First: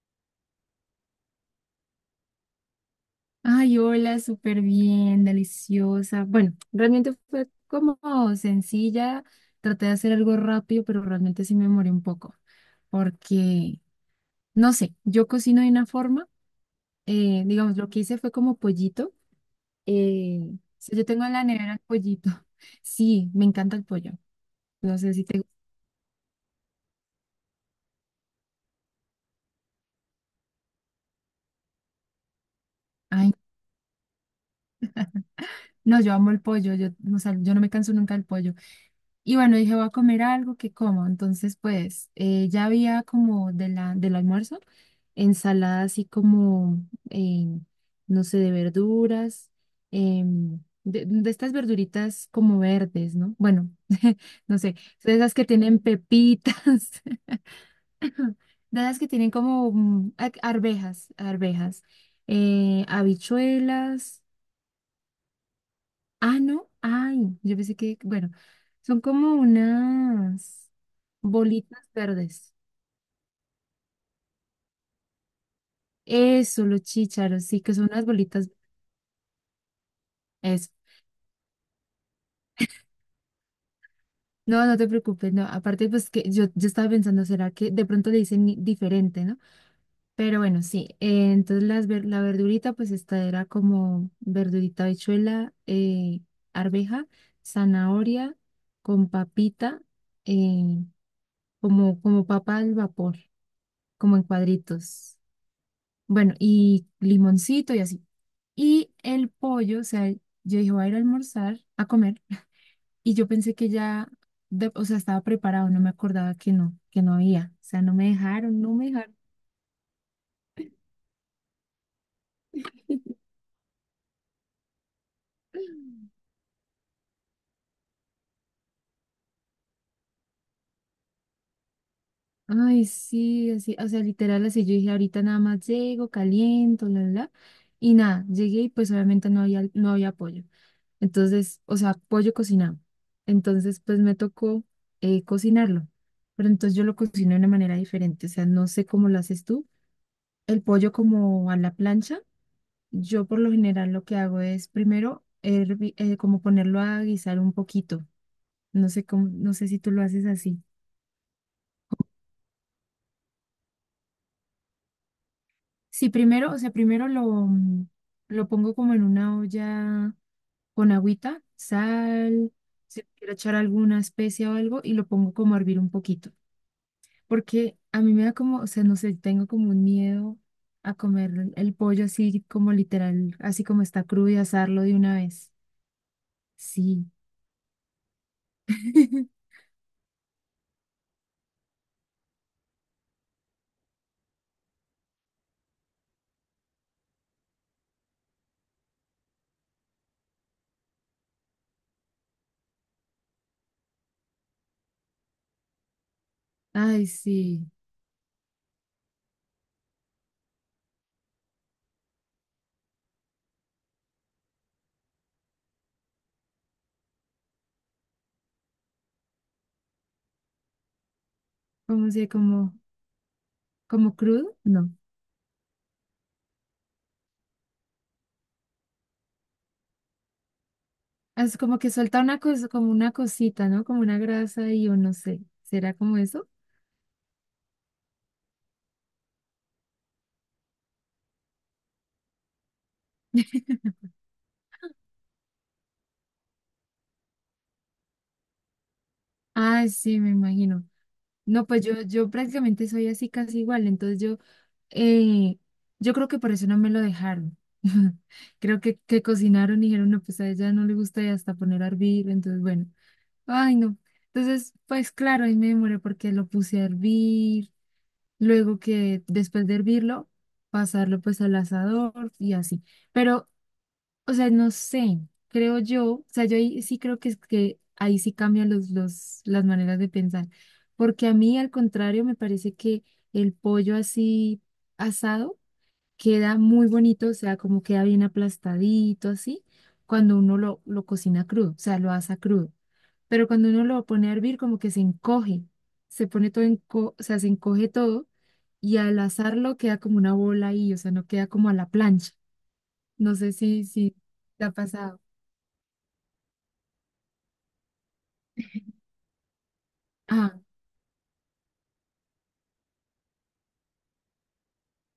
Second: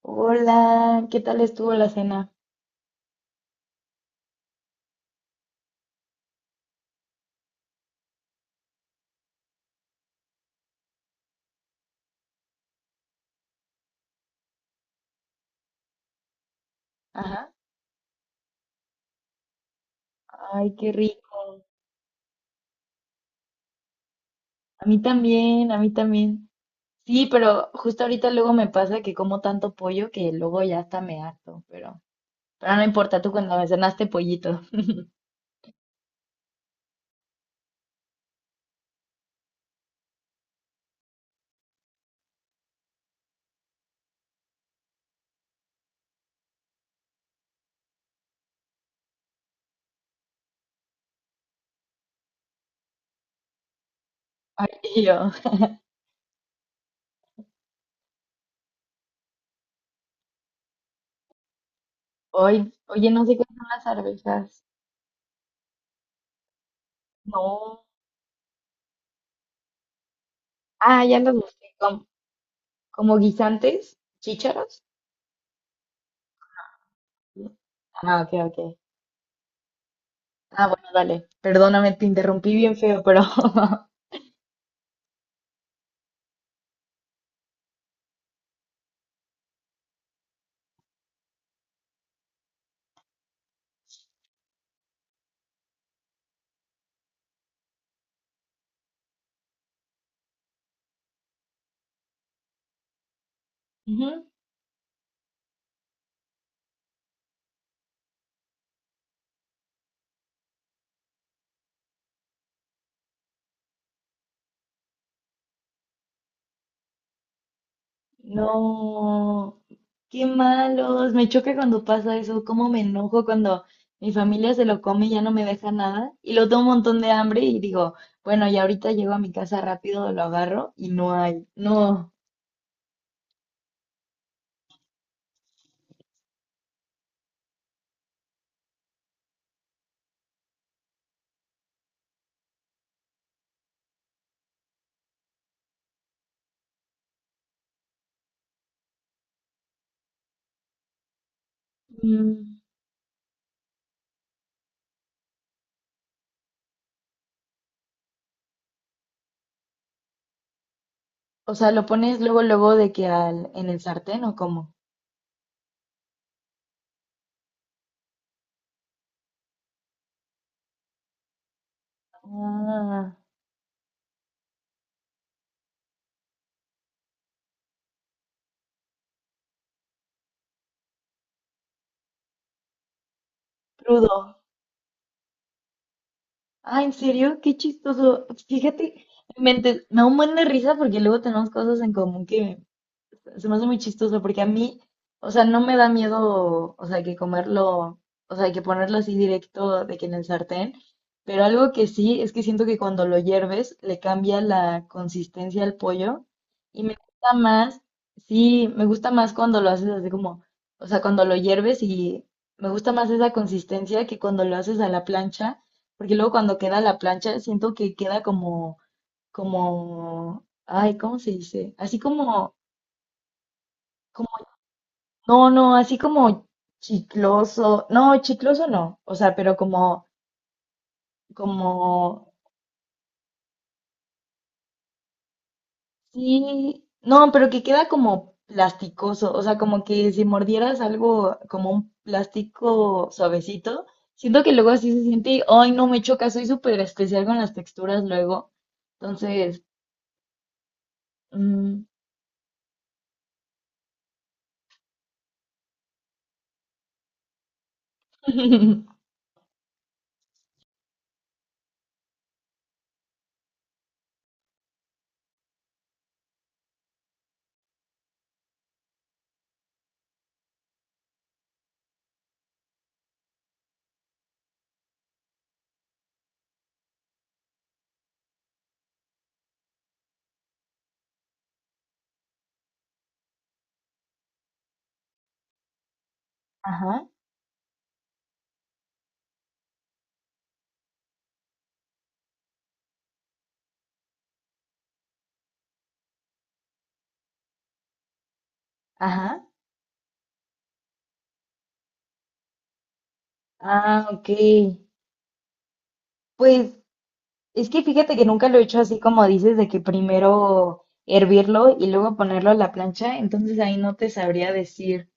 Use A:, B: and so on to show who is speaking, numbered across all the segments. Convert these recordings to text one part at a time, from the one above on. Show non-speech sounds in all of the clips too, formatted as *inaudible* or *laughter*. A: Hola, ¿qué tal estuvo la cena?
B: Ay, hola, súper bien, deliciosa. Bueno, realmente fue como sencilla. Traté de hacer algo rápido, pero realmente sí me demoré un poco. Porque, no sé, yo cocino de una forma.
A: Ajá.
B: Digamos, lo que hice fue como pollito. eh, o
A: Ay, qué
B: sea, yo tengo en la
A: rico.
B: nevera el pollito. *laughs* Sí, me encanta el pollo.
A: A
B: No
A: mí
B: sé si te...
A: también, a mí también. Sí, pero justo ahorita luego me pasa que como tanto pollo que luego ya hasta me harto, pero no importa, tú
B: Ay,
A: cuando me cenaste pollito. *laughs*
B: no, yo amo el pollo. O sea, yo no me canso nunca del pollo. Y bueno, dije, voy a comer algo que como. Entonces, pues, ya había como del almuerzo, ensalada así como, eh, no sé, de verduras, de estas verduritas como verdes, ¿no? Bueno, *laughs* no
A: Ay,
B: sé,
A: y
B: de
A: yo.
B: esas que tienen pepitas, *laughs* de esas que tienen como arvejas,
A: Hoy, oye, no sé qué son las
B: habichuelas.
A: arvejas.
B: Ah, no, ay, yo pensé
A: No.
B: que, bueno, son como unas
A: Ah, ya las busqué.
B: bolitas
A: ¿Como,
B: verdes.
A: como guisantes? ¿Chícharos?
B: Eso, los chícharos, sí, que son unas
A: Ah, ok,
B: bolitas.
A: ok. Ah,
B: Eso.
A: bueno, dale. Perdóname, te interrumpí bien feo, pero. *laughs*
B: No, no te preocupes, no. Aparte, pues que yo estaba pensando, ¿será que de pronto le dicen diferente, ¿no? Pero bueno, sí. Entonces la verdurita, pues esta era como verdurita, habichuela, arveja, zanahoria, con papita, eh, como, como papa al vapor, como en
A: Ujú.
B: cuadritos. Bueno, y limoncito y así. Y el pollo, o sea, yo dije, voy a ir a almorzar, a comer, y yo pensé que ya, o sea, estaba preparado, no me acordaba que no había. O sea, no me dejaron, no me dejaron.
A: No, qué malos. Me choca cuando pasa eso. Cómo me enojo cuando mi familia se lo come y ya no me deja nada.
B: *gasps*
A: Y lo tengo un montón de hambre y digo, bueno, y ahorita llego a mi casa rápido, lo agarro y no hay. No.
B: Ay, sí, así, o sea, literal, así yo dije, ahorita nada más llego, caliento, bla, bla, bla. Y nada, llegué y pues obviamente no había, no había pollo. Entonces, o sea, pollo cocinado. Entonces, pues me tocó cocinarlo. Pero entonces yo lo cocino de una manera diferente. O sea, no sé cómo lo haces tú. El pollo como a la plancha.
A: Mm,
B: Yo por lo general lo que hago es como ponerlo a guisar un poquito. No sé cómo, no sé si tú lo haces así.
A: o sea, lo pones luego, luego de que al, en el sartén o cómo.
B: Sí, primero, o sea, primero lo pongo como en una olla con agüita, sal, si
A: Ah,
B: quiero echar alguna especia o algo, y lo pongo como a hervir un poquito. Porque a mí me da como, o sea, no sé, tengo como un miedo a comer el pollo así como literal, así como está crudo
A: crudo.
B: y asarlo de una vez.
A: Ah, ¿en
B: Sí.
A: serio? Qué chistoso. Fíjate,
B: *laughs*
A: me da un buen de risa porque luego tenemos cosas en común que se me hace muy chistoso porque a mí, o sea, no me da miedo, o sea, que comerlo, o sea, que ponerlo así directo de que en el sartén, pero algo que sí es que siento que cuando lo hierves le cambia la consistencia al pollo y me
B: Ay,
A: gusta
B: sí.
A: más, sí, me gusta más cuando lo haces así como, o sea, cuando lo hierves y me gusta más esa consistencia que cuando lo haces a la plancha, porque luego cuando queda a la plancha siento que queda como, como, ay, ¿cómo se dice? Así
B: ¿Cómo se,
A: como
B: como, como crudo? No.
A: no, no, así como chicloso. No, chicloso no. O sea, pero como,
B: Es
A: como,
B: como que suelta una cosa, como una cosita, ¿no? Como una grasa y yo no sé. ¿Será como eso?
A: sí, no, pero que queda como plasticoso. O sea, como que si mordieras algo como un plástico suavecito,
B: *laughs*
A: siento que luego así se siente, y, ay, no me choca, soy súper especial con las texturas luego. Entonces,
B: Ay, sí, me imagino. No, pues
A: mm,
B: yo prácticamente soy así casi igual. Entonces Eh, yo creo que por eso no me lo dejaron. *laughs* Creo
A: *laughs*
B: que cocinaron y dijeron, no, pues a ella no le gusta y hasta poner a hervir. Entonces, bueno, ay, no. Entonces, pues claro, ahí me demoré porque lo puse a hervir. Luego que después de hervirlo, pasarlo pues al asador y así. Pero, o sea, no sé, creo yo, o sea, yo ahí sí creo que, es que ahí sí cambian las maneras de pensar. Porque a mí, al contrario, me parece que el pollo así asado queda muy
A: ajá,
B: bonito, o sea, como queda bien aplastadito, así, cuando uno lo cocina crudo, o sea, lo asa crudo. Pero cuando uno lo pone a hervir, como que se encoge, se pone todo, enco o sea, se encoge todo y al
A: ajá.
B: asarlo queda como una bola ahí, o sea, no queda como a la plancha. No sé
A: Ah,
B: si
A: ok.
B: te ha pasado.
A: Pues es que fíjate que nunca lo he hecho así como dices, de que
B: Ah,
A: primero hervirlo y luego ponerlo a la plancha, entonces ahí no te sabría decir,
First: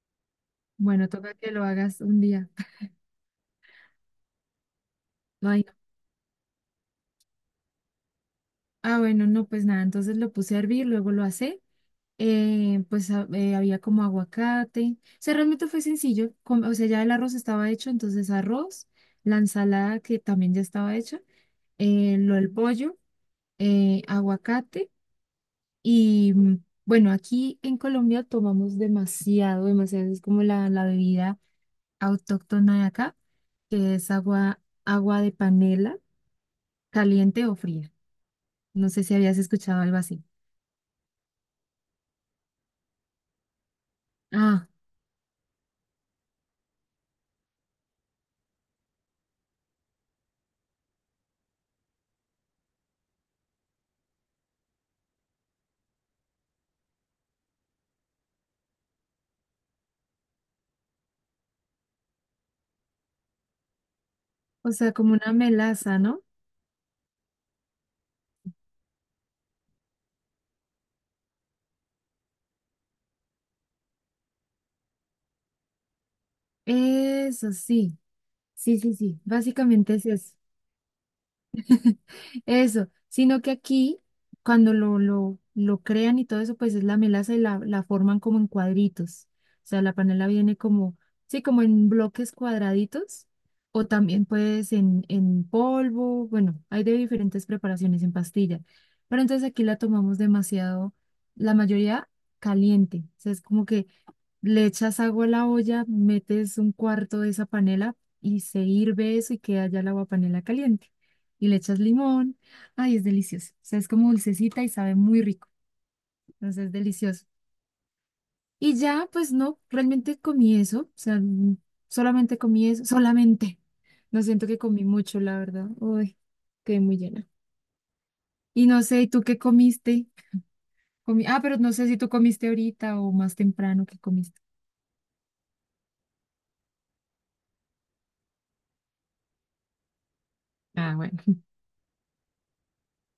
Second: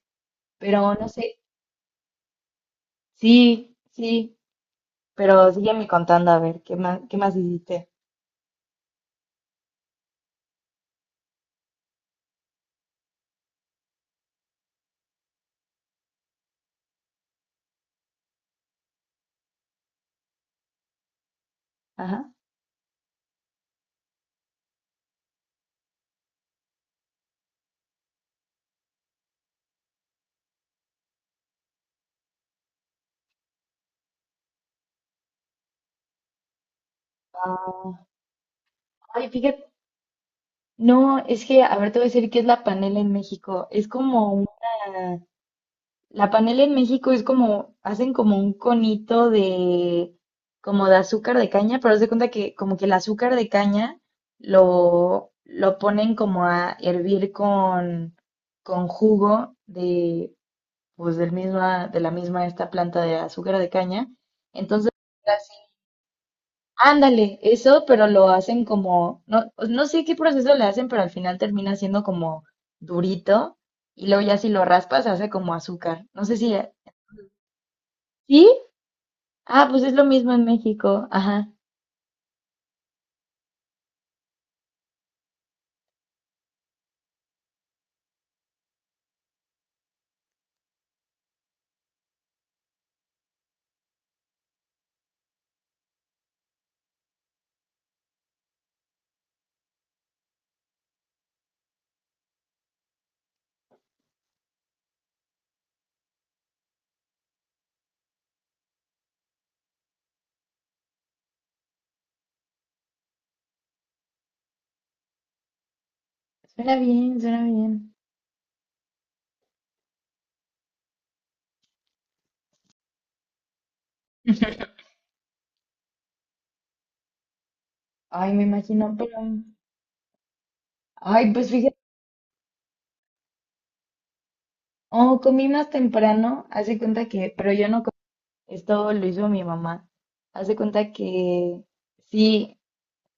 A: pero no
B: bueno, toca
A: sé,
B: que lo hagas un día. *laughs*
A: sí, sí,
B: Ay, no.
A: pero sígueme contando a ver, qué más hiciste?
B: Ah, bueno, no, pues nada, entonces lo puse a hervir, luego lo asé, había como aguacate. O sea, realmente fue sencillo. O sea, ya el arroz estaba hecho, entonces arroz, la ensalada que también ya estaba hecha,
A: Ajá.
B: lo del pollo, aguacate y bueno, aquí en Colombia tomamos demasiado, demasiado. Es como la bebida autóctona de acá, que es agua, agua de panela, caliente o fría.
A: Ah,
B: No sé si
A: ay,
B: habías
A: fíjate,
B: escuchado algo así.
A: no, es que, a ver, te voy a decir qué es la panela en México, es como una,
B: Ah,
A: la panela en México es como, hacen como un conito de, como de azúcar de caña, pero haz de cuenta que como que el azúcar de caña lo ponen como a hervir con jugo de, pues del misma, de la misma esta planta de azúcar de caña.
B: o
A: Entonces,
B: sea, como una
A: así,
B: melaza, ¿no?
A: ándale, eso, pero lo hacen como, no, pues, no sé qué proceso le hacen, pero al final termina siendo como durito y luego ya si lo raspas se hace como azúcar. No sé si...
B: Eso sí.
A: ¿Sí?
B: Sí, sí, sí,
A: Ah, pues es
B: básicamente
A: lo
B: es
A: mismo
B: eso.
A: en México. Ajá.
B: Eso, sino que aquí, cuando lo crean y todo eso, pues es la melaza y la forman como en cuadritos. O sea, la panela viene como, sí, como en bloques cuadraditos, o también pues en polvo, bueno, hay de diferentes preparaciones en pastilla. Pero entonces aquí la tomamos demasiado, la mayoría caliente. O sea, es como que le echas agua a la olla, metes un cuarto de esa panela y se hirve eso y queda ya el agua panela caliente. Y le echas limón. Ay, es delicioso. O sea, es como dulcecita y sabe muy rico. Entonces es
A: Suena bien,
B: delicioso.
A: suena bien.
B: Y ya, pues no, realmente comí eso. O sea, solamente comí eso. Solamente. No siento que
A: *laughs*
B: comí mucho, la verdad. Uy, quedé muy llena.
A: Ay, me
B: Y no
A: imagino,
B: sé, ¿y
A: pero.
B: tú qué comiste? Comí...
A: Ay,
B: Ah,
A: pues
B: pero no
A: fíjate.
B: sé si tú comiste ahorita o más temprano que comiste.
A: Oh, comí más temprano. Hace cuenta que. Pero yo no comí. Esto lo hizo mi mamá. Hace cuenta
B: Ah, bueno.
A: que. Sí,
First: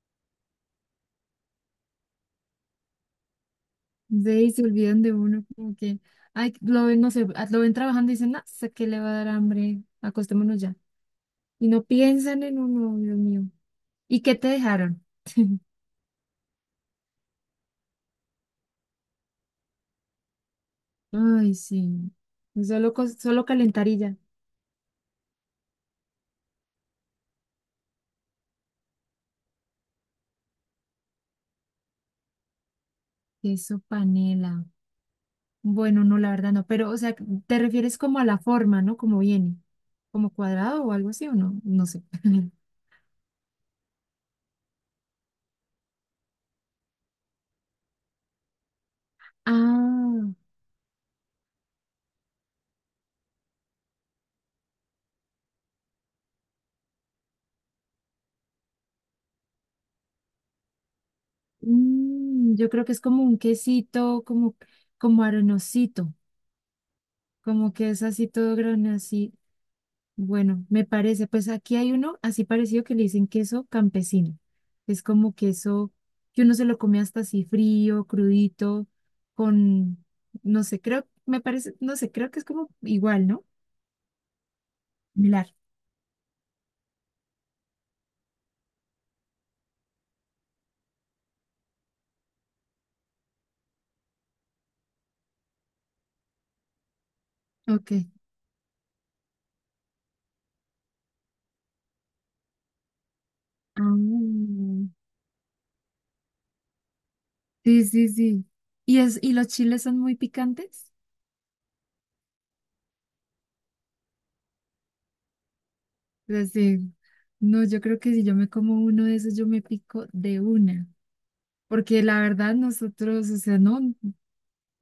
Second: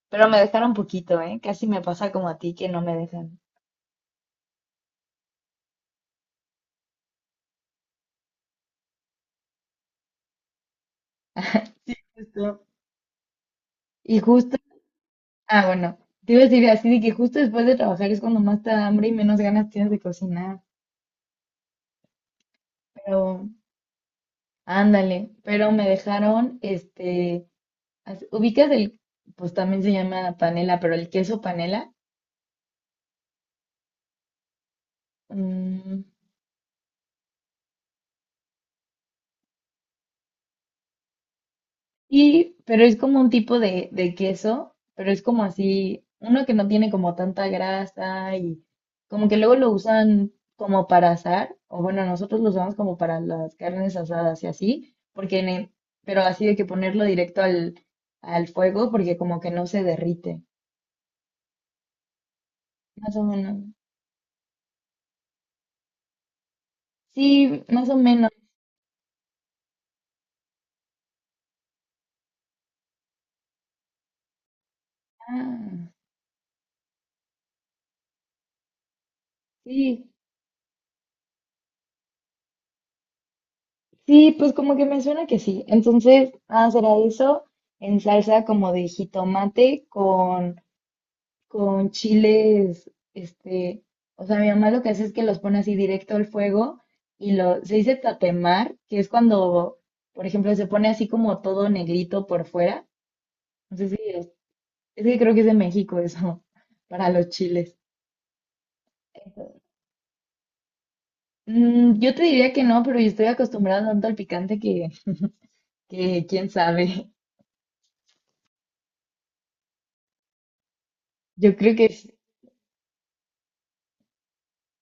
A: pero me dejaron poquito, ¿eh? Casi me pasa como a ti que no me dejan.
B: Ve y se olvidan de uno, como que, ay, lo ven, no sé, ah, lo ven trabajando y dicen, no, sé que le va a dar hambre, acostémonos ya. Y no
A: Sí,
B: piensan en
A: justo.
B: uno, Dios mío.
A: Y
B: ¿Y qué te
A: justo.
B: dejaron? *laughs*
A: Ah, bueno. Te iba a decir así de que justo después de trabajar es cuando más te da hambre y menos ganas tienes de cocinar.
B: Ay, sí. Solo
A: Pero.
B: calentar y ya.
A: Ándale. Pero me dejaron, este. As- ubicas el, pues también se llama panela, pero el queso panela.
B: Queso panela.
A: Mm,
B: Bueno, no, la verdad no. Pero, o sea, te refieres como a la forma, ¿no? Como viene. Como cuadrado o algo así, ¿o no? No sé. *laughs*
A: y, pero es como un tipo de queso, pero es como así, uno que no tiene como tanta grasa y como que luego lo usan
B: Ah,
A: como para asar, o bueno, nosotros lo usamos como para las carnes asadas y así, porque en el- pero así de que ponerlo directo al, al fuego porque como que no se derrite,
B: yo creo que es
A: más o
B: como un
A: menos.
B: quesito, como, como arenosito.
A: Sí,
B: Como
A: más
B: que
A: o
B: es así
A: menos.
B: todo grande, así. Bueno, me parece, pues aquí hay uno así parecido que le dicen queso campesino. Es como
A: Ah,
B: queso que uno se lo come hasta así frío, crudito, con,
A: sí.
B: no sé, creo, me parece, no sé, creo que es como igual, ¿no?
A: Sí, pues como que me suena que
B: Similar.
A: sí. Entonces, ah, será eso en salsa como de jitomate con chiles, este, o sea, mi mamá lo que hace es que los pone así directo al fuego y lo, se dice
B: Ok.
A: tatemar, que es cuando, por ejemplo, se pone así como todo negrito por fuera. No sé si es,
B: Ah,
A: es que creo que es de México eso, *laughs* para los chiles.
B: sí, sí, sí. ¿Y, es, y los chiles son muy picantes?
A: Mm, yo te diría que no, pero yo estoy acostumbrada tanto al picante que quién
B: Pues sí.
A: sabe.
B: No, yo creo que si yo me como uno de esos, yo me pico de una.
A: *laughs* Yo creo que
B: Porque
A: sí.
B: la verdad, nosotros, o sea, no.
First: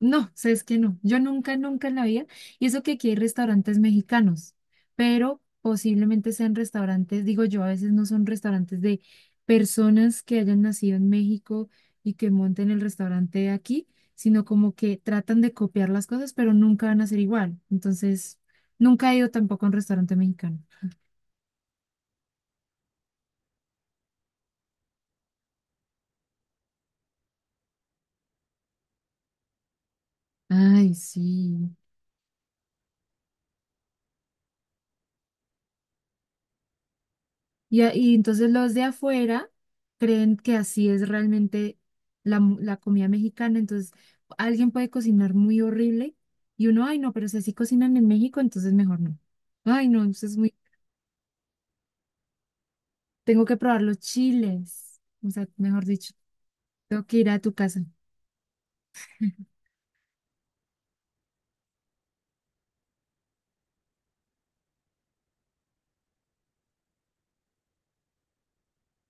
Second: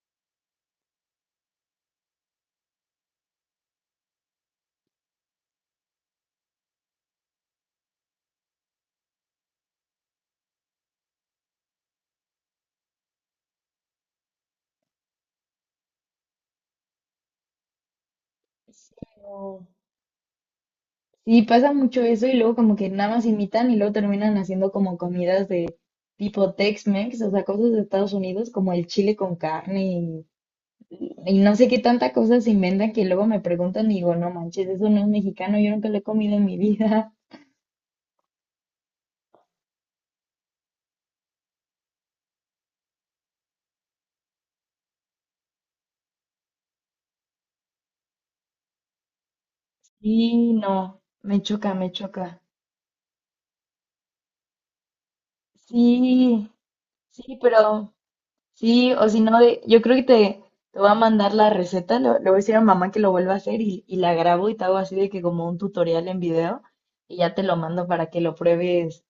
B: No, sabes que no. Yo nunca, nunca en la vida. Y eso que aquí hay restaurantes mexicanos, pero posiblemente sean restaurantes, digo yo, a veces no son restaurantes de personas que hayan nacido en México y que monten el restaurante de aquí, sino como que tratan de copiar las cosas, pero nunca van a ser igual. Entonces,
A: Sí,
B: nunca he ido tampoco
A: no.
B: a un restaurante mexicano.
A: Sí, pasa mucho eso y luego como que nada más imitan y luego terminan haciendo como comidas de tipo Tex-Mex, o sea, cosas de Estados Unidos como el chile con carne
B: Ay,
A: y no sé
B: sí.
A: qué tanta cosa se inventan que luego me preguntan y digo, no manches, eso no es mexicano, yo nunca lo he comido en mi vida. *laughs*
B: Y, y entonces los de afuera creen que así es realmente la, la comida mexicana. Entonces alguien puede cocinar muy horrible y uno, ay no, pero si así cocinan en México, entonces mejor no. Ay no, entonces es
A: Y
B: muy,
A: no, me choca, me choca.
B: tengo que probar los chiles. O sea, mejor dicho,
A: Sí,
B: tengo que ir
A: sí,
B: a tu casa.
A: pero... Sí, o si no,
B: *laughs*
A: de- yo creo que te voy a mandar la receta, lo le voy a decir a mamá que lo vuelva a hacer y la grabo y te hago así de que como un tutorial en video y ya te lo mando para que lo pruebes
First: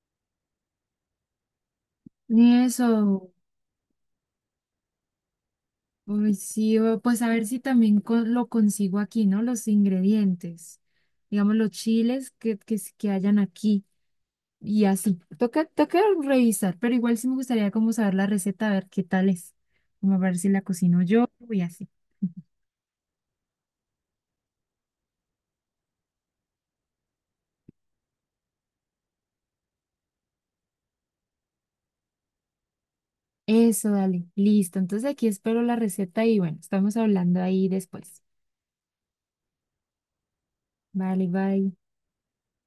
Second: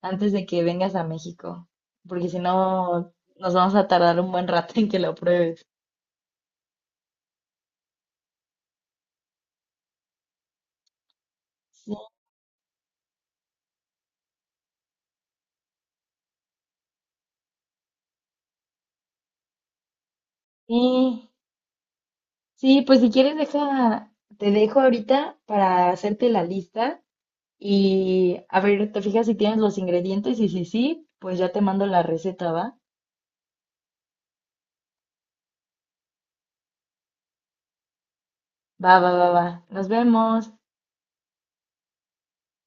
A: antes de que vengas a México, porque si
B: ni eso,
A: no nos vamos a tardar un buen rato en que lo pruebes.
B: uy, sí, pues a ver si también lo consigo aquí, ¿no? Los ingredientes, digamos los chiles que hayan aquí. Y así, toca, toca revisar, pero igual sí me gustaría como saber la receta, a ver qué tal es, como a ver si la cocino yo
A: Sí,
B: y así.
A: sí, pues si quieres deja, te dejo ahorita para hacerte la lista y a ver, te fijas si tienes los ingredientes y si sí, pues ya te mando la receta, ¿va?
B: Eso, dale, listo. Entonces aquí espero la receta y bueno, estamos hablando ahí después.
A: Va, va, va, va. Nos vemos.
B: Vale, bye.